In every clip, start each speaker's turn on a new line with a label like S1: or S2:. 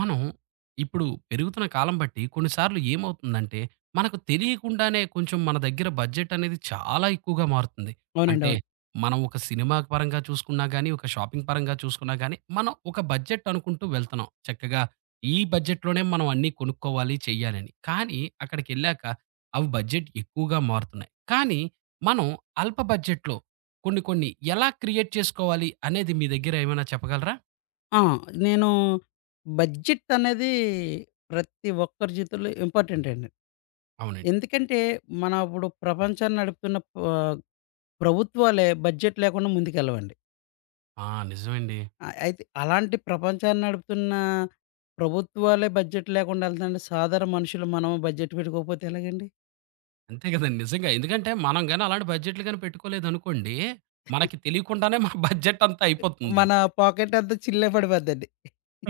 S1: మనం ఇప్పుడు పెరుగుతున్న కాలం బట్టి కొన్నిసార్లు ఏమవుతుందంటే, మనకు తెలియకుండానే కొంచెం మన దగ్గర బడ్జెట్ అనేది చాలా ఎక్కువగా మారుతుంది.
S2: అవునండి.
S1: అంటే
S2: అవును.
S1: మనం ఒక సినిమా పరంగా చూసుకున్నా గానీ, ఒక షాపింగ్ పరంగా చూసుకున్నా గానీ, మనం ఒక బడ్జెట్ అనుకుంటూ వెళ్తున్నాం. చక్కగా ఈ బడ్జెట్‌లోనే మనం అన్నీ కొనుక్కోవాలి, చెయ్యాలని. కానీ అక్కడికెళ్ళాక అవి బడ్జెట్ ఎక్కువగా మారుతున్నాయి. కానీ మనం అల్ప బడ్జెట్‌లో కొన్ని కొన్ని ఎలా క్రియేట్ చేసుకోవాలి అనేది మీ దగ్గర ఏమైనా చెప్పగలరా?
S2: ఆ! నేను బడ్జెట్ అనేది ప్రతి ఒక్కరి జీవితంలో ఇంపార్టెంట్ అండి.
S1: అవునండి.
S2: ఎందుకంటే, మన ఇప్పుడు ప్రపంచాన్ని నడుపుతున్న ప్రభుత్వాలే బడ్జెట్ లేకుండా ముందుకెళ్ళవండి.
S1: ఆ! నిజమండి.
S2: అయితే అలాంటి ప్రపంచాన్ని నడుపుతున్న ప్రభుత్వాలే బడ్జెట్ లేకుండా ఎళ్తుంటే, సాధారణ మనుషులు మనం బడ్జెట్ పెట్టుకోకపోతే ఎలాగండి?
S1: అంతే కదండీ! నిజంగా. ఎందుకంటే మనం గాని అలాంటి బడ్జెట్‌లు గాని పెట్టుకోలేదనుకోండి, మనకి తెలియకుండానే మన బడ్జెట్ అంతా అయిపోతుంది.
S2: మన పాకెట్ అంతా చిల్లే పడిపోద్దండి.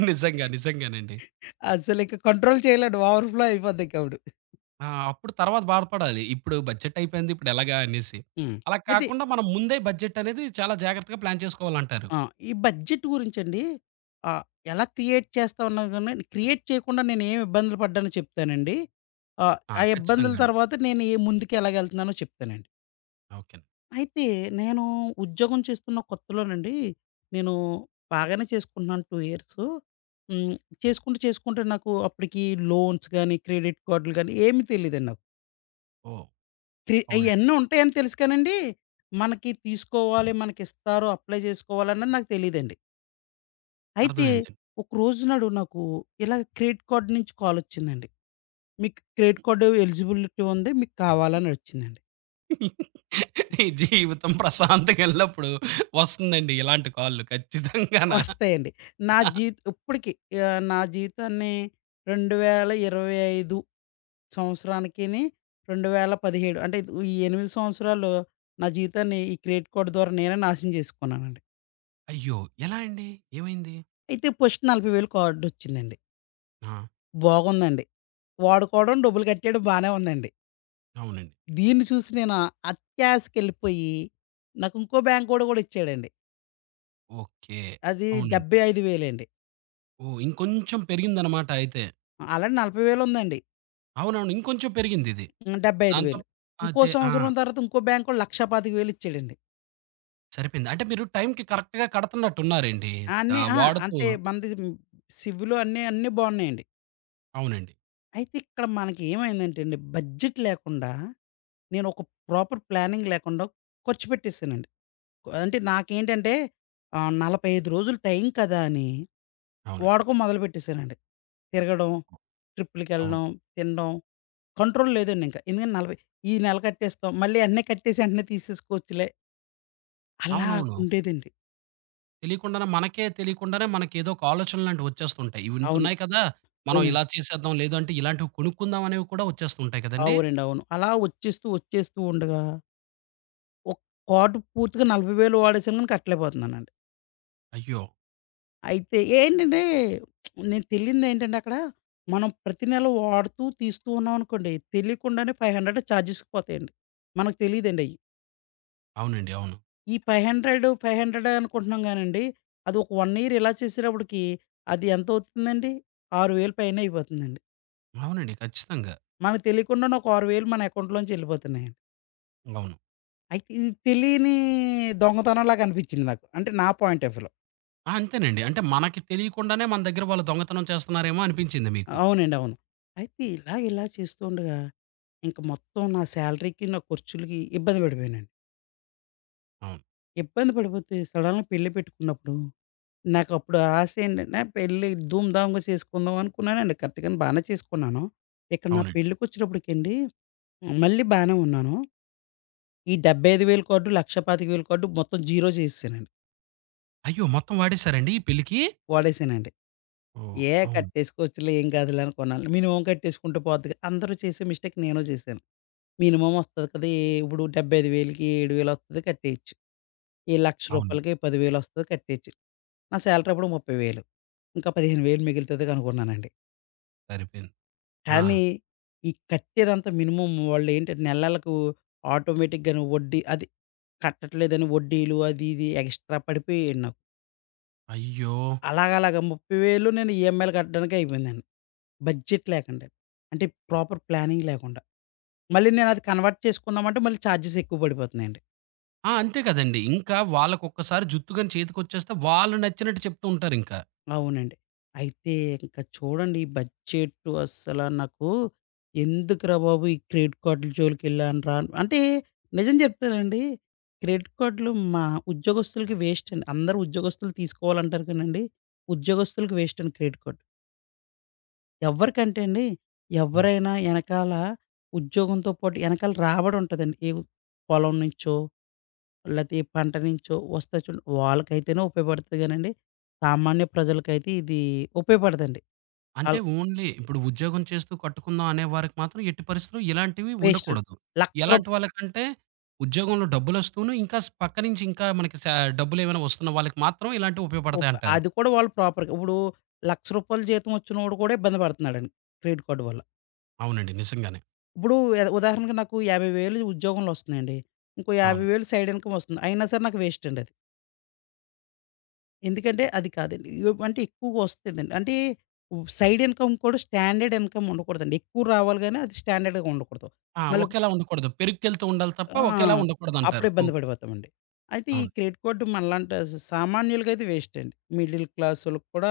S1: నిజంగా. నిజంగానండి.
S2: అసలింక కంట్రోల్ చేయలేడు, ఓవర్‌ఫ్లో అయిపోద్దింకప్పుడు.
S1: ఆ! అప్పుడు తర్వాత బాధపడాలి. ఇప్పుడు బడ్జెట్ అయిపోయింది. ఇప్పుడు ఎలాగా అనేసి.
S2: హ్మ్.
S1: అలా
S2: అయితే
S1: కాకుండా మనం ముందే బడ్జెట్ అనేది చాలా జాగ్రత్తగా ప్లాన్ చేసుకోవాలంటారు.
S2: ఆ! ఈ బడ్జెట్ గురించండి, ఆహ్, ఎలా క్రియేట్ చేస్తామన్నా గాని, క్రియేట్ చేయకుండా నేనేం ఇబ్బందులు పడ్డానో చెప్తానండి.
S1: ఆ!
S2: ఆ ఇబ్బందుల
S1: ఖచ్చితంగా అండి.
S2: తర్వాత నేను ఏ ముందుకు ఎలాగెళ్తున్నానో చెప్తానండి.
S1: ఓకే.
S2: అయితే నేను ఉద్యోగం చేస్తున్న కొత్తలోనండి, నేను బాగానే చేసుకుంటున్నాను 2 ఇయర్సు. హ్మ్. చేసుకుంటూ చేసుకుంటే నాకు అప్పటికి లోన్స్ గాని, క్రెడిట్ కార్డులు గాని ఏమి తెలీదండి నాకు.
S1: ఓహ్! అవునండి.
S2: అయన్నీ ఉంటాయని తెలుసు కానండి, మనకి తీసుకోవాలి, మనకిస్తారు, అప్లై చేసుకోవాలన్నది నాకు తెలీదండి. అయితే
S1: అర్థమైందండి.
S2: ఒక రోజు నాడు నాకు ఇలా క్రెడిట్ కార్డ్ నుంచి కాల్ వచ్చిందండి. మీకు క్రెడిట్ కార్డ్ ఎలిజిబిలిటీ ఉంది, మీకు కావాలని వచ్చిందండి.
S1: ఈ జీవితం ప్రశాంతంగా ఎళ్ళినప్పుడు వస్తుందండి ఇలాంటి కాల్‌లు ఖచ్చితంగాన.
S2: వస్తాయండి. నా జీత్ ఇప్పటికి ఆహ్, నా జీతాన్ని 2025 సంవత్సరానికిని 2017 అంటే ఇది ఈ 8 సంవత్సరాలు నా జీతాన్ని ఈ క్రెడిట్ కార్డ్ ద్వారా నేనే నాశనం చేసుకున్నానండి.
S1: అయ్యో! ఎలా అండి? ఏమైంది?
S2: అయితే ఫస్ట్ 40,000 కార్డ్ వచ్చిందండి.
S1: ఆ!
S2: బాగుందండి. వాడుకోవడం, డబ్బులు కట్టేయడం బానే ఉందండి.
S1: అవునండి.
S2: దీన్ని చూసి నేను అత్యాశకెళ్ళిపోయి, నాకు ఇంకో బ్యాంక్ ఓడు గూడా ఇచ్చాడండి.
S1: ఓకే.
S2: అది
S1: అవునండి.
S2: 75,000 అండి.
S1: ఓహ్! ఇంకొంచెం పెరిగిందనమాట అయితే.
S2: ఆల్రెడీ 40,000 ఉందండి.
S1: అవునవును. ఇంకొంచెం పెరిగిందిది.
S2: హ్మ్.
S1: దాంతో
S2: 75,000. ఇంకో
S1: అదే. ఆ!
S2: సంవత్సరం తర్వాత ఇంకో బ్యాంకోడు 1,25,000 ఇచ్చాడండి.
S1: సరిపోయింది. అంటే మీరు టైంకి కరెక్ట్‌గా కడుతున్నట్టున్నారండి.
S2: అన్నీ
S1: ఆహ్, వాడుతూ
S2: అంటే మనది హ్మ్. సిబిలు అన్నీ బావున్నాయండి.
S1: అవునండి.
S2: అయితే ఇక్కడ మనకి ఏమైందంటే అండి, బడ్జెట్ లేకుండా నేను ఒక ప్రాపర్ ప్లానింగ్ లేకుండా ఖర్చు పెట్టేసానండి. అంటే నాకేంటంటే 45 రోజులు టైం కదా అని
S1: అవునండి.
S2: వాడకం మొదలుపెట్టేసానండి. తిరగడం,
S1: అవును.
S2: ట్రిప్పులకెళ్ళడం, తినడం, కంట్రోల్ లేదండి ఇంకా. ఎందుకంటే 40 ఈ నెల కట్టేస్తాం, మళ్ళీ వెంటనే కట్టేసి వెంటనే తీసేసుకోవచ్చులే, అలా
S1: అవునవును.
S2: ఉండేదండి.
S1: మనకే తెలియకుండానే మనకేదో ఒక ఆలోచనలాంటివి వచ్చేస్తుంటాయి. ఇవి
S2: అవును.
S1: ఇంతున్నాయి కదా! మనం
S2: అవునండి.
S1: ఇలా చేసేద్దాం, లేదంటే ఇలాంటివి కొనుక్కుందాం అనేవి కూడా వచ్చేస్తుంటాయి కదండీ!
S2: అవునండి. అవును. అలా వచ్చేస్తూ ఉండగా ఒక కార్డ్ పూర్తిగా 40,000 వాడేసాను కానీ కట్టలేకపోతున్నానండి.
S1: అయ్యో!
S2: అయితే ఏంటంటే, నేను తెలియనిదేంటంటే అక్కడ మనం ప్రతి నెల వాడుతూ, తీస్తూ ఉన్నామనుకోండి, తెలియకుండానే 500 చార్జెస్‌కి పోతాయండి. మనకు తెలీదండయి.
S1: అవునండి. అవును.
S2: ఈ 500 అనుకుంటున్నాం గానండి, అది ఒక 1 ఇయర్ ఇలా చేసేటప్పటికి అది ఎంతవుతుందండి? 6,000 పైనే అయిపోతుందండి.
S1: అవునండి. ఖచ్చితంగా.
S2: మనకు తెలియకుండానే ఒక 6,000 మన అకౌంట్‌లోంచి ఎళ్ళిపోతున్నాయండి.
S1: అవును.
S2: అయితే ఇది తెలియని దొంగతనంలాగా అనిపించింది నాకు. అంటే నా పాయింట్ ఆఫ్ వ్యూలో.
S1: ఆ! అంతేనండి. అంటే మనకి తెలియకుండానే మన దగ్గర వాళ్ళు దొంగతనం చేస్తున్నారేమో అనిపించింది మీకు.
S2: అవునండి. అవును. అయితే ఇలా చేస్తూ ఉండగా ఇంక మొత్తం నా సాలరీకి, నా ఖర్చులకి ఇబ్బంది పడిపోయానండి.
S1: అవును.
S2: ఇబ్బంది పడిపోతే సడెన్‌గా పెళ్లి పెట్టుకున్నప్పుడు నాకప్పుడు ఆశ ఏంటంటే, పెళ్లి ధూమ్ ధామ్‌గా చేసుకుందాం అనుకున్నానండి. కరెక్ట్‌గానే బానే చేసుకున్నాను. ఇక్కడ నా
S1: అవునండి.
S2: పెళ్ళికొచ్చేటప్పటికండి మళ్ళీ బానే ఉన్నాను. ఈ 75,000 కార్డు, 1,25,000 కార్డు మొత్తం జీరో చేసేసానండి.
S1: అయ్యో! మొత్తం వాడేసారండి ఈ పెళ్ళికి?
S2: వాడేసానండి.
S1: ఓహ్!
S2: ఏ
S1: అవును.
S2: కట్టేసుకోవచ్చులే, ఏం కాదులే అనుకున్నాను. మినిమమ్ కట్టేసుకుంటే పోద్దిగా. అందరూ చేసే మిస్టేక్ నేను చేశాను. మినిమమ్ వస్తది కదా, ఏ ఇప్పుడు 75,000కి 7,000 వస్తది, కట్టేయొచ్చు. ఈ రూ.
S1: అవును.
S2: 1,00,000కి 10,000 వస్తది, కట్టేయొచ్చు. నా సాలరీ అప్పుడు 30,000, ఇంకా 15,000 మిగులుతది అనుకున్నానండి.
S1: సరిపోయింది. ఆ!
S2: కానీ, ఈ కట్టేదంతా మినిమమ్ వాళ్ళేంటంటే నెలలకు ఆటోమేటిక్‌గాను వడ్డీ, అది కట్టట్లేదని వడ్డీలు, అది ఇది ఎక్స్‌ట్రా పడిపోయేయండి నాకు.
S1: అయ్యో!
S2: అలాగలాగా 30,000 నేను ఈఎంఐలు కట్టడానికే అయిపోయిందండి. బడ్జెట్ లేకండి, అంటే ప్రాపర్ ప్లానింగ్ లేకుండా. మళ్ళీ నేనది కన్వర్ట్ చేసుకుందామంటే మళ్ళీ చార్జెస్ ఎక్కువ పడిపోతున్నాయండి.
S1: ఆ! అంతే కదండీ. ఇంకా వాళ్ళకొక్కసారి జుత్తుగాని చేతికొచ్చేస్తే వాళ్ళు నచ్చినట్టు చెప్తూ ఉంటారింకా.
S2: అవునండి. అయితే ఇంక చూడండి, ఈ బడ్జెట్టు అస్సల నాకు. ఎందుకురా బాబు ఈ క్రెడిట్ కార్డుల జోలికెళ్ళానురా అంటే, నిజం చెప్తానండి. క్రెడిట్ కార్డులు మా ఉద్యోగస్తులకి వేస్ట్ అండి. అందరూ ఉద్యోగస్తులు తీసుకోవాలంటారు కానండి, ఉద్యోగస్తులకి వేస్ట్ అండి క్రెడిట్ కార్డ్. ఎవరికంటే అండి,
S1: హ్మ్.
S2: ఎవరైనా ఎనకాల ఉద్యోగంతో పాటు ఎనకాల రాబడి ఉంటదండి. ఏ పొలం నుంచో లేతే ఏ పంట నుంచో వస్తాయి చూడండి, వాళ్ళకైతేనే ఉపయోగపడతది గానండి, సామాన్య ప్రజలకైతే ఇది ఉపయోగపడదండి.
S1: అంటే
S2: ఆళ్ళు
S1: ఓన్లీ ఇప్పుడు ఉద్యోగం చేస్తూ కట్టుకుందాం అనే వారికి మాత్రం ఎట్టి పరిస్థితిలో ఇలాంటివి
S2: వేస్ట్.
S1: ఉండకూడదు.
S2: లక్ష
S1: ఎలాంటి
S2: రూప్
S1: వాళ్ళకంటే ఉద్యోగంలో డబ్బులొస్తూను ఇంకా స్ పక్క నుంచి ఇంకా మనకి సా డబ్బులేమైనా వస్తున్న వాళ్ళకి మాత్రం ఇలాంటివి
S2: ఉప్
S1: ఉపయోగపడతాయంటారు.
S2: అది కూడా వాళ్ళు ప్రాపర్‌గా ఇప్పుడు రూ. 1,00,000 జీతం వచ్చినోడు కూడా ఇబ్బంది పడుతున్నాడండి క్రెడిట్ కార్డ్ వల్ల.
S1: అవునండి. నిజంగానే.
S2: ఇప్పుడు ఉదాహరణకి నాకు 50,000 ఉద్యోగంలో వస్తున్నాయండి. ఇంకో
S1: అవును.
S2: 50,000 సైడ్ ఇన్‌కమ్ వస్తుంది. అయినా సరే నాకు వేస్ట్ అండి అది. ఎందుకంటే అది కాదండి. అంటే ఎక్కువగా వస్తదండి. అంటే సైడ్ ఇన్‌కమ్ కూడా స్టాండర్డ్ ఇన్‌కమ్ ఉండకూడదండి. ఎక్కువ రావాలి గానీ అది స్టాండర్డ్‌గా ఉండకూడదు.
S1: ఆ!
S2: మళ్ళీ
S1: ఒకేలా ఉండకూడదు. పెరుక్కెళ్తూ ఉండాలి తప్ప
S2: ఆ!
S1: ఒకేలా
S2: అప్పుడు
S1: ఉండకూడదంటారు.
S2: ఇబ్బంది
S1: ఓకే.
S2: పడిపోతామండి. అయితే ఈ
S1: అవును.
S2: క్రెడిట్ కార్డ్ మనలాంటి సామాన్యులకైతే వేస్ట్ అండి. మిడిల్ క్లాసోళ్ళకి కూడా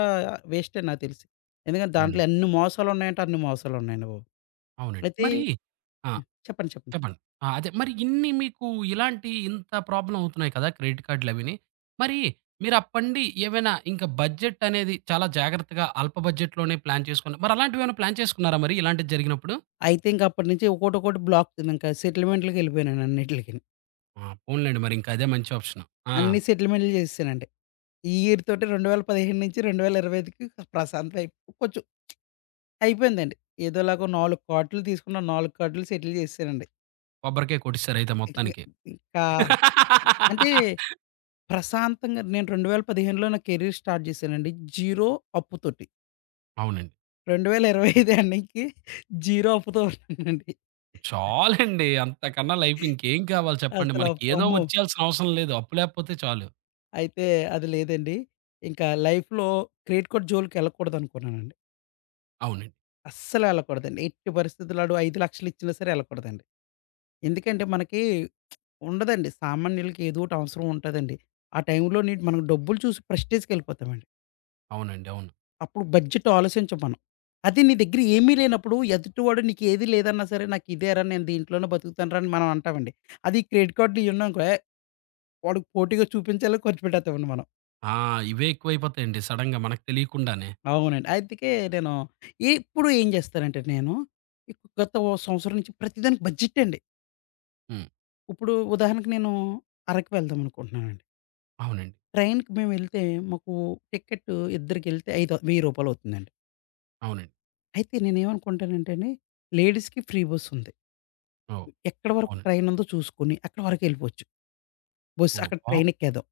S2: వేస్టే నాకు తెలిసి. ఎందుకంటే దాంట్లో
S1: అవునండి.
S2: ఎన్ని మోసాలున్నాయంటే అన్ని మోసాలున్నాయండి బాబు.
S1: అవునండి.
S2: అయితే
S1: మరి ఆ!
S2: హ్మ్. చెప్పండి, చెప్పండి.
S1: చెప్పండి. ఆ! అదే మరి ఇన్ని మీకు ఇలాంటి ఇంత ప్రాబ్లమ్ అవుతున్నాయి కదా! క్రెడిట్ కార్డ్‌లవిని. మరి మీరు అప్పండి ఏమైనా ఇంకా బడ్జెట్ అనేది చాలా జాగ్రత్తగా అల్ప బడ్జెట్‌లోనే ప్లాన్ చేసుకున్న మరి అలాంటివేమైనా ప్లాన్ చేసుకున్నారా మరి ఇలాంటిది జరిగినప్పుడు?
S2: అయితే ఇంక అప్పటినుంచి ఒకోటొకోటి బ్లాక్ ఇంక సెటిల్మెంట్‌లకెళ్ళిపోయానండి అన్నిట్లికిని.
S1: ఆ! పోనీలెండి మరి ఇంకా అదే మంచి ఆప్షన్. ఆ!
S2: అన్ని సెటిల్మెంట్‌లు చేసేసానండి. ఈ ఇయర్ తోటి 2015 నుంచి 2025కి ప్రశాంతం అయి, కొంచెం అయిపోయిందండి. ఏదోలాగో 4 కార్డ్‌లు తీసుకున్న 4 కార్డ్‌లు సెటిల్ చేసేసానండి.
S1: కొబ్బరికాయ కొట్టేసారయితే మొత్తానికి.
S2: ఇంకా అంటే ప్రశాంతంగా నేను 2015లో నా కెరీర్ స్టార్ట్ చేశానండి జీరో అప్పుతోటి.
S1: అవునండి.
S2: 2025 ఎండింగ్‌కి జీరో అప్పుతో ఉన్నానండి.
S1: చాలండి. అంతకన్నా లైఫ్ ఇంకేం కావాలి చెప్పండి.
S2: అసల
S1: మనకి ఏదో
S2: అమ్మో!
S1: వచ్చేయాల్సిన అవసరం లేదు. అప్పు లేపోతే చాలు.
S2: అయితే అది లేదండి. ఇంకా లైఫ్‌లో క్రెడిట్ కార్డ్ జోలికెళ్ళకూడదనుకున్నానండి.
S1: అవునండి.
S2: అస్సలు వెళ్ళకూడదండి. ఎట్టి పరిస్థితుల్లో ఆడు 5,00,000 ఇచ్చినా సరే వెళ్ళకూడదండి. ఎందుకంటే మనకి ఉండదండి. సామాన్యులకి ఏదో ఒకటి అవసరం ఉంటదండి. ఆ టైంలో నీ మనం డబ్బులు చూసి ప్రెస్టేజ్‌కెళ్ళిపోతామండి.
S1: అవునండి. అవును.
S2: అప్పుడు బడ్జెట్ ఆలోచించం మనం. అదే నీ దగ్గర ఏమీ లేనప్పుడు ఎదుటివాడు నీకు ఏది లేదన్నా సరే, నాకు ఇదేరా నేను దీంట్లోనే బతుకుతానురా అని మనం అంటామండి. అది క్రెడిట్ కార్డ్‌లు ఇయి ఉన్నాయనుకో, ఏహ్, వాడికి పోటీగా చూపించేలా ఖర్చు పెట్టేత్తామండి మనం.
S1: ఆ! ఇవే ఎక్కువైపోతాయండి సడెన్‌గా మనకు తెలియకుండానే.
S2: అవునండి. అందుకే నేను ఇప్పుడు ఏం చేస్తానంటే, నేను గత ఓ సంవత్సరం నుంచి ప్రతిదానికి బడ్జెట్ అండి.
S1: హ్మ్.
S2: ఇప్పుడు ఉదాహరణకు నేను అరకు వెళ్దాం అనుకుంటున్నానండి.
S1: అవునండి.
S2: ట్రైన్‌కి మేము వెళ్తే మాకు టికెట్ ఇద్దరికెళ్తే ఐదు రూ. 1000 అవుతుందండి.
S1: అవునండి.
S2: అయితే నేనేమనుకుంటానంటే అండి, లేడీస్‌కి ఫ్రీ బస్ ఉంది.
S1: ఓహ్!
S2: ఎక్కడి వరకు
S1: అవునండి.
S2: ట్రైనుందో చూసుకొని, అక్కడి వరకెళ్ళిపోవచ్చు. బస్
S1: ఓహ్!
S2: అక్కడ
S1: బావు
S2: ట్రైనెక్కేద్దాం.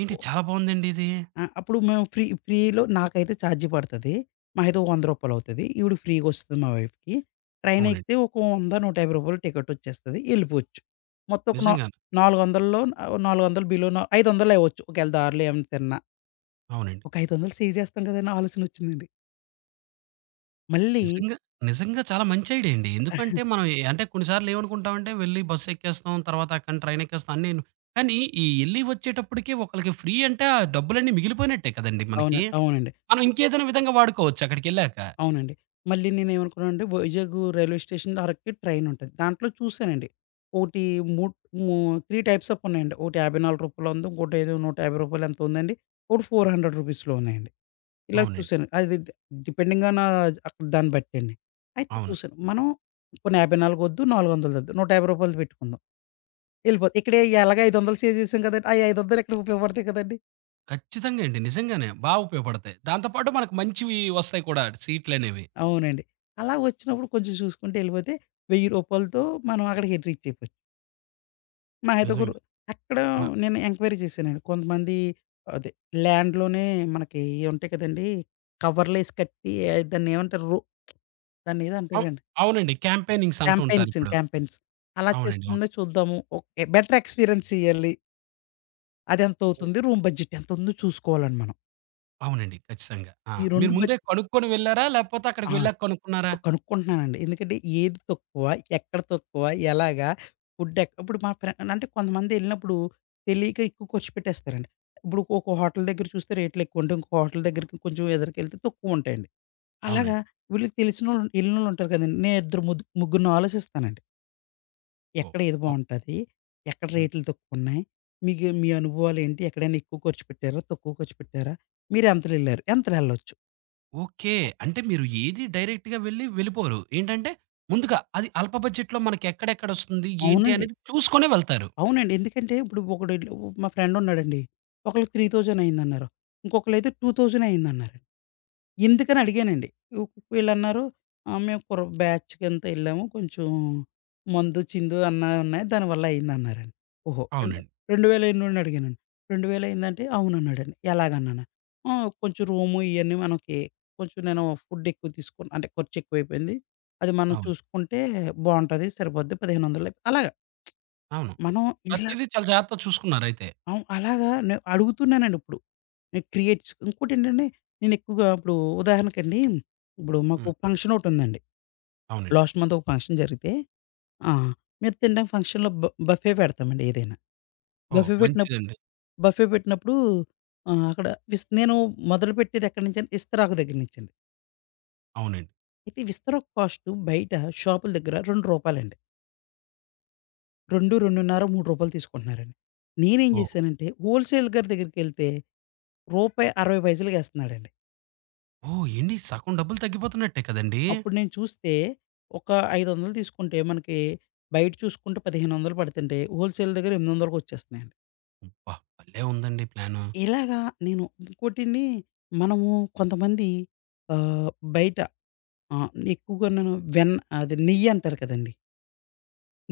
S1: ఏంటి చాలా బావుందండి ఇది?
S2: అప్పుడు మేము ఫ్రీలో నాకైతే ఛార్జీ పడతది. మహా అయితే ఓ రూ. 100 అవుతది. ఈవిడకి ఫ్రీగొస్తది మా వైఫ్‌కి.
S1: అవునండి.
S2: ట్రైనెక్కితే ఒక రూ. 100, రూ. 150 టికెటొచ్చేస్తది. ఎళ్ళిపోవచ్చు. మొత్తం ఒక నా
S1: నిజంగానే.
S2: 400లో ఆహ్, 400 బిలో నా 500 అవ్వచ్చు. ఒకవేళ దారిలో ఏమన్నా తిన్నా
S1: అవునండి.
S2: ఒక 500 సేవ్ చేస్తాం కదండీ ఆలోచనొచ్చిందండి. మళ్ళీ
S1: నిజంగా, నిజంగా చాలా మంచి ఐడియా అండి. ఎందుకంటే మనం ఎ అంటే కొన్ని సార్లు ఏమనుకుంటామంటే వెళ్లి బస్ ఎక్కేస్తాం, తర్వాత అక్కడ ట్రైన్ ఎక్కేస్తాం అన్నీను. కానీ ఈ ఎళ్లి వచ్చేటప్పటికి ఒకళ్ళకి ఫ్రీ అంటే ఆ డబ్బులన్నీ మిగిలిపోయినట్టే కదండీ మనకి.
S2: అవునండి. అవునండి.
S1: మనం ఇంకేదైనా విధంగా వాడుకోవచ్చు అక్కడికెళ్ళాక.
S2: అవునండి. మళ్ళీ నేనేమనుకున్నానంటే వైజాగ్ రైల్వే స్టేషన్ అరక్కి ట్రైన్ ఉంటది. దాంట్లో చూసానండి. ఒకటి మూడ్ మూ 3 టైప్స్ ఆఫ్ ఉన్నాయండి. ఒకటి రూ. 54 ఉంది. ఇంకోటేదో రూ. 150 ఎంతో ఉందండి. ఒకటి రూ. 400లో ఉన్నాయండి. ఇలా
S1: అవునండి.
S2: చూసాను. అది డిపెండింగ్ ఆన్ అక్కడ దాన్ని బట్టండి. అయితే
S1: అవును.
S2: చూసాను. మనం పోనీ 54 వద్దు, 400 వద్దు, రూ. 150 పెట్టుకుందాం. ఎళ్ళిపోద్ది. ఇక్కడ ఎలాగో 500 సేవ్ చేసాం కదండీ! ఆ 500 ఇక్కడ ఉపయోగపడతాయి కదండీ!
S1: ఖచ్చితంగా అండి. నిజంగానే బా ఉపయోగపడతాయి. దాంతో పాటు మనకు మంచివి వస్తాయి కూడా సీట్లనేవి.
S2: అవునండి. అలా వచ్చినప్పుడు కొంచెం చూసుకుంటూ ఎళ్ళిపోతే రూ. 1000 రూపాయలతో మనం అక్కడికి రీచ్ అయిపోవచ్చు. మా హితగురు
S1: నిజంగా.
S2: అక్కడ
S1: ఆ!
S2: నేను ఎంక్వైరీ చేశానండి. కొంతమంది అదే ల్యాండ్‌లోనే మనకి ఇయి ఉంటాయి కదండీ! కవర్లేసి కట్టి ఆ దాన్ని ఏమంటారు? దాన్నేదో
S1: అవ్
S2: అంటారండి.
S1: అవునండి. క్యాంపెయినింగ్స్ అంటూ
S2: క్యాంపెయిన్స్
S1: ఉంటారిప్పుడు.
S2: క్యాంపెయిన్స్. అలా
S1: అవునండి. అవును.
S2: చేస్తుందో చూద్దాము. ఓకే. బెటర్ ఎక్స్‌పీరియన్స్ ఇయ్యాలి.
S1: ఓహ్!
S2: అదెంతవుతుంది? రూమ్ బడ్జెట్ ఎంతుందో చూసుకోవాలండి మనం.
S1: అవునండి. ఖచ్చితంగా. ఆ!
S2: ఈ
S1: మీరు
S2: 2
S1: ముందే
S2: బడ్
S1: కనుక్కొని వెళ్లారా? లేపోతే అక్కడికి
S2: ఆ!
S1: వెళ్ళాక కనుక్కున్నారా?
S2: ఇప్పుడు కనుక్కుంటున్నానండి. ఎందుకంటే ఏది తక్కువ? ఎక్కడ తక్కువ? ఎలాగా? ఫుడ్ ఎక్ ఇప్పుడు మా అంటే కొంతమందెళ్ళినప్పుడు తెలియక ఎక్కువ ఖర్చు పెట్టేస్తారండి. ఇప్పుడు ఒక హోటల్ దగ్గర చూస్తే రేట్లు ఎక్కువుంటాయి. ఇంకో హోటల్ దగ్గరికి కొంచెం ఎదరికెళ్తే తక్కువుంటాయండి. అలాగా
S1: అవునండి.
S2: వీళ్ళకి తెలిసినోళ్ళు ఎళ్ళినోళ్ళుంటారు కదండీ! నేను ఇద్దరు ముగ్గురిని ఆలోచిస్తానండి.
S1: ఓహ్!
S2: ఎక్కడ ఏది
S1: ఓహ్!
S2: బావుంటది? ఎక్కడ
S1: హ్మ్.
S2: రేట్లు తక్కువున్నాయి? మీకు మీ అనుభవాలేంటి? ఎక్కడైనా ఎక్కువ ఖర్చు పెట్టారా? తక్కువ ఖర్చు పెట్టారా? మీరెంతలెళ్లారు? ఎంతలెళ్ళొచ్చు?
S1: ఓకే. అంటే మీరు ఏది డైరెక్ట్‌గా వెళ్లి వెళ్ళిపోరు. ఏంటంటే, ముందుగా అది అల్ప బడ్జెట్‌లో మనకెక్కడెక్కడొస్తుంది? ఏంటి?
S2: అవునండి.
S1: అనేది చూసుకొనే వెళ్తారు.
S2: అవునండి. ఎందుకంటే ఇప్పుడు ఒకడు మా ఫ్రెండ్ ఉన్నాడండి. ఒకళ్ళకి 3000 అయిందన్నారు. ఇంకొకళ్ళైతే 2000 అయిందన్నారు. ఎందుకని అడిగానండి. వ్ వీళ్ళన్నారు "మేము కుర్ర బ్యాచ్‌కంతా ఎళ్ళాము, కొంచెం మందు, చిందు అన్నా ఉన్నాయి, దానివల్ల అయిందన్నారండి." ఓహో! రెండు
S1: అవునండి.
S2: 2000 ఎన్నోడిని అడిగానండి. "2000 అయిందంటే" అవునన్నాడండి. ఎలాగన్నాను. "ఆ! కొంచెం రూము ఇయన్నీ మనకి, కొంచెం నేను ఫుడ్ ఎక్కువ తీసుకున్నా, అంటే ఖర్చు ఎక్కువైపోయింది. అది మనం
S1: అవును.
S2: చూసుకుంటే బావుంటది. సరిపోద్ది, 1500." అలాగా
S1: అవును.
S2: మనం ఇలా,
S1: ప్రతీదీ చాలా జాగ్రత్తగా చూసుకున్నారయితే.
S2: అవును. అలాగా నే అడుగుతున్నానండి ఇప్పుడు. నేను క్రియేట్స్ ఇంకోటేంటంటే, నేను ఎక్కువగా ఇప్పుడు ఉదాహరణకండి, ఇప్పుడు మాకు
S1: హ్మ్.
S2: ఫంక్షన్ ఒకటుందండి.
S1: అవునండి.
S2: లాస్ట్ మంత్ ఒక ఫంక్షన్ జరిగితే ఆ! మేము తినడానికి ఫంక్షన్‌లో బఫే పెడతామండి ఏదైనా.
S1: ఓహ్!
S2: బఫే పెట్టినప్
S1: మంచిదండి.
S2: బఫే పెట్టినప్పుడు ఆహ్, అక్కడ విస్ నేను మొదలుపెట్టేది ఎక్కడి నుంచంటే ఇస్తరాకు దగ్గర నుంచండి.
S1: అవునండి.
S2: అయితే విస్తరాకు కాస్ట్ బయట షాపుల దగ్గర రూ. 2, రెండు రెండున్నర, రూ. 3 తీసుకుంటున్నారండి. నేనేం
S1: ఓహ్!
S2: చేశానంటే హోల్‌సేల్ గారి దగ్గరికెళ్తే రూపాయి 60 పైసలకేస్తున్నాడండి.
S1: ఓహ్! ఏండి సగం డబ్బులు తగ్గిపోతున్నట్టే కదండీ!
S2: అప్పుడు నేను చూస్తే ఒక 500 తీసుకుంటే మనకి బయట చూసుకుంటే 1500 పడుతుంటే హోల్‌సేల్ దగ్గర 800కొచ్చేస్తున్నాయండి.
S1: అబ్బా! భలే ఉందండి ప్లాను.
S2: ఇలాగా నేను ఇంకోటండి. మనము కొంతమంది ఆహ్, బయట ఎక్కువగా నేను వెన్న, అది నెయ్యి అంటారు కదండీ!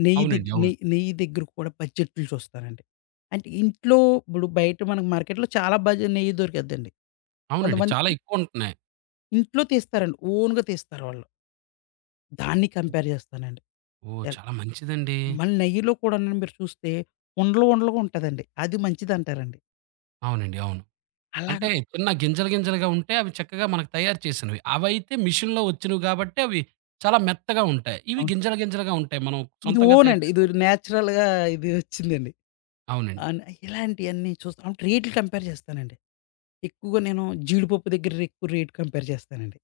S1: అవునండి. అవును.
S2: నెయ్యి దగ్గర కూడా బడ్జెట్లు చూస్తారండి. అంటే ఇంట్లో, ఇప్పుడు బయట మనకు మార్కెట్‌లో చాలా నెయ్యి దొరికిద్దండి.
S1: అవునండి.
S2: కొంతమంది
S1: చాలా ఎక్కువుంటున్నాయి.
S2: ఇంట్లో తీస్తారండి, ఓన్‌గా తీస్తారు వాళ్ళు. దాన్ని కంపేర్ చేస్తానండి.
S1: ఓహ్!
S2: ఎల్
S1: చాలా మంచిదండి.
S2: మళ్ళీ నెయ్యిలో కూడానండి మీరు చూస్తే ఉండలు ఉండలుగా ఉంటదండి. అది మంచిదంటారండి.
S1: అవునండి. అవును. అంటే
S2: అలాగా
S1: చిన్న గింజలు గింజలుగా ఉంటే అవి చక్కగా మనకు తయారు చేసినవి. అవైతే మిషన్‌లో వచ్చినవి కాబట్టి అవి చాలా మెత్తగా ఉంటాయి. ఇవి
S2: అవును.
S1: గింజలు గింజలుగా ఉంటాయి. మనం
S2: ఇది
S1: సొంతంగా తయారు
S2: ఓనండి. ఇది
S1: చేసిన
S2: నేచురల్‌గా ఇది వచ్చిందండి.
S1: అవునండి.
S2: అన్ ఇలాంటియన్నీ చూస్తాం. అంటే రేట్లు కంపేర్ చేస్తానండి. ఎక్కువగా నేను జీడిపప్పు దగ్గర ఎక్కువ రేట్ కంపేర్ చేస్తానండి.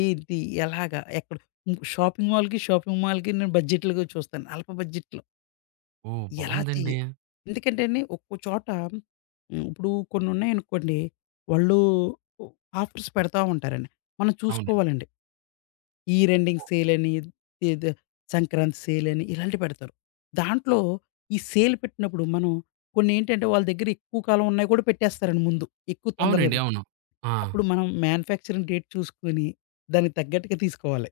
S2: ఏంటి? ఎలాగా? ఎక్కడ? హ్మ్. షాపింగ్ మాల్‌కి నేను బడ్జెట్లుగా చూస్తాను, అల్ప బడ్జెట్‌లో.
S1: ఓహ్!
S2: ఎలా చేయ
S1: బావుందండి.
S2: ఎందుకంటే అండి ఒక్కో చోట, హ్మ్. ఇప్పుడు కొన్ని ఉన్నాయనుకోండి, వాళ్ళు ఆఫర్స్ పెడతా ఉంటారండి. మనం
S1: అవునండి.
S2: చూసుకోవాలండి. ఇయర్ ఎండింగ్ సేలని, ఇది సంక్రాంతి సేలని ఇలాంటివి పెడతారు. దాంట్లో ఈ సేల్ పెట్టినప్పుడు మనం, కొన్నేంటంటే వాళ్ళ దగ్గర ఎక్కువ కాలం ఉన్నయి కూడా పెట్టేస్తారండి ముందు, ఎక్కువ తొందరగా
S1: అవునండి.
S2: అయిపోయి.
S1: అవును. ఆ!
S2: అప్పుడు మనం మ్యానుఫ్యాక్చరింగ్ డేట్ చూసుకొని దానికి తగ్గట్టుగా తీసుకోవాలి.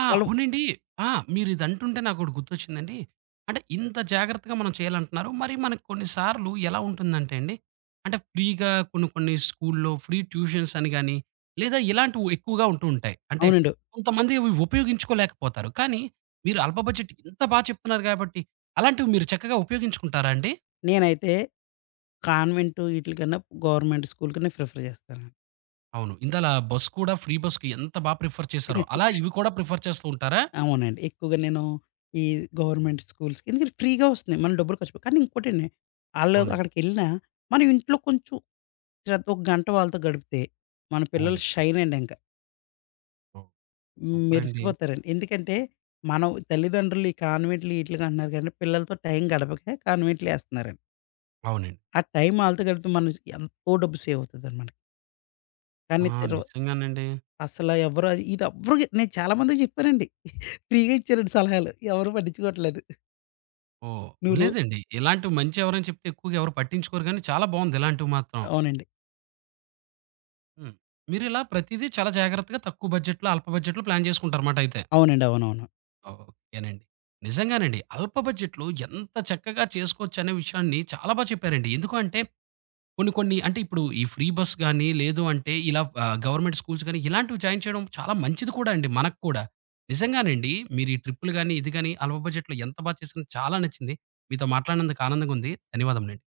S1: ఆ!
S2: వాళ్ళు
S1: అవునండి. ఆ! మీరిదంటుంటే నాకోటి గుర్తొచ్చిందండి. అంటే ఇంత జాగ్రత్తగా మనం చేయాలంటున్నారు. మరి మనకు కొన్ని సార్లు ఎలా ఉంటుందంటే అండి, అంటే ఫ్రీగా కొన్ని కొన్ని స్కూల్‌లో ఫ్రీ ట్యూషన్స్ అని గాని, లేదా ఇలాంటివి ఎక్కువగా ఉంటూ ఉంటాయి. అంటే
S2: అవునండి.
S1: కొంతమంది అవి ఉపయోగించుకోలేకపోతారు. కానీ మీరు అల్ప బడ్జెట్ ఇంత బా చెప్తున్నారు గాబట్టి, అలాంటివి మీరు చక్కగా ఉపయోగించుకుంటారా అండి?
S2: నేనైతే కాన్వెంట్ ఈటిలికన్నా గవర్నమెంట్ స్కూల్ కన్నా ప్రిఫర్ చేస్తానండి.
S1: అవును. ఇందాల బస్ కూడా ఫ్రీ బస్‌కి ఎంత బా ప్రిఫర్ చేశారో, అలా ఇవి కూడా ప్రిఫర్ చేస్తూ ఉంటారా?
S2: అవునండి. ఎక్కువగా నేను ఈ గవర్నమెంట్ స్కూల్స్‌కి, ఎందుకంటే ఫ్రీగా వస్తున్నాయి. మనం డబ్బులు ఖర్చు పె కానీ ఇంకోటండి, ఆళ్ళు
S1: అవునండి.
S2: అక్కడికెళ్ళినా మనం ఇంట్లో కొంచెం రాత్రి ఒక గంట వాళ్ళతో గడిపితే మన పిల్లలు
S1: అవునండి.
S2: షైన్ అండి ఇంక.
S1: ఓహ్! సూపరండి.
S2: మెరిసిపోతారండి. ఎందుకంటే, మనం తల్లిదండ్రులు ఈ కాన్వెంట్‌లు ఈట్లికి అంటున్నారు కానీ, పిల్లలతో టైం గడపక కాన్వెంట్‌లేస్తన్నారండి.
S1: అవునండి.
S2: ఆ టైం ఆళ్ళతో గడిపితే మనం ఎంతో డబ్బు సేవ్ అవుతదండి మనకి.
S1: ఆ!
S2: కానీ తిరు
S1: నిజంగానండి.
S2: అసలు ఎవరు అది ఇది ఎవ్వరికి, నేను చాలా మందికి చెప్పానండి. ఫ్రీగా ఇచ్చారండి సలహాలు. ఎవరు పట్టించుకోవట్లేదు.
S1: ఓహ్!
S2: నువ్వు రో
S1: లేదండి. ఇలాంటివి మంచి ఎవరైనా చెప్తే ఎక్కువగా ఎవరు పట్టించుకోరు గానీ, చాలా బావుంది ఇలాంటివి మాత్రం.
S2: అవునండి.
S1: హ్మ్. మీరిలా ప్రతీదీ చాలా జాగ్రత్తగా తక్కువ బడ్జెట్‌లో, అల్ప బడ్జెట్‌లో ప్లాన్ చేసుకుంటారన్నమాట అయితే.
S2: అవునండి. అవునవును.
S1: ఓకేనండి. నిజంగానండి. అల్ప బడ్జెట్‌లో ఎంత చక్కగా చేసుకోవచ్చనే విషయాన్ని చాలా బా చెప్పారండి. ఎందుకు అంటే కొన్ని కొన్ని అంటే ఇప్పుడు ఈ ఫ్రీ బస్ గానీ, లేదు అంటే ఇలా గవర్నమెంట్ స్కూల్స్ గానీ, ఇలాంటివి జాయిన్ చేయడం చాలా మంచిది కూడా అండి మనకు కూడా. నిజంగానండి. మీరు ఈ ట్రిప్పులు గానీ, ఇది గానీ అల్ప బడ్జెట్‌లో ఎంత బా చేసినా చాలా నచ్చింది. మీతో మాట్లాడినందుకు ఆనందంగా ఉంది. ధన్యవాదములండి.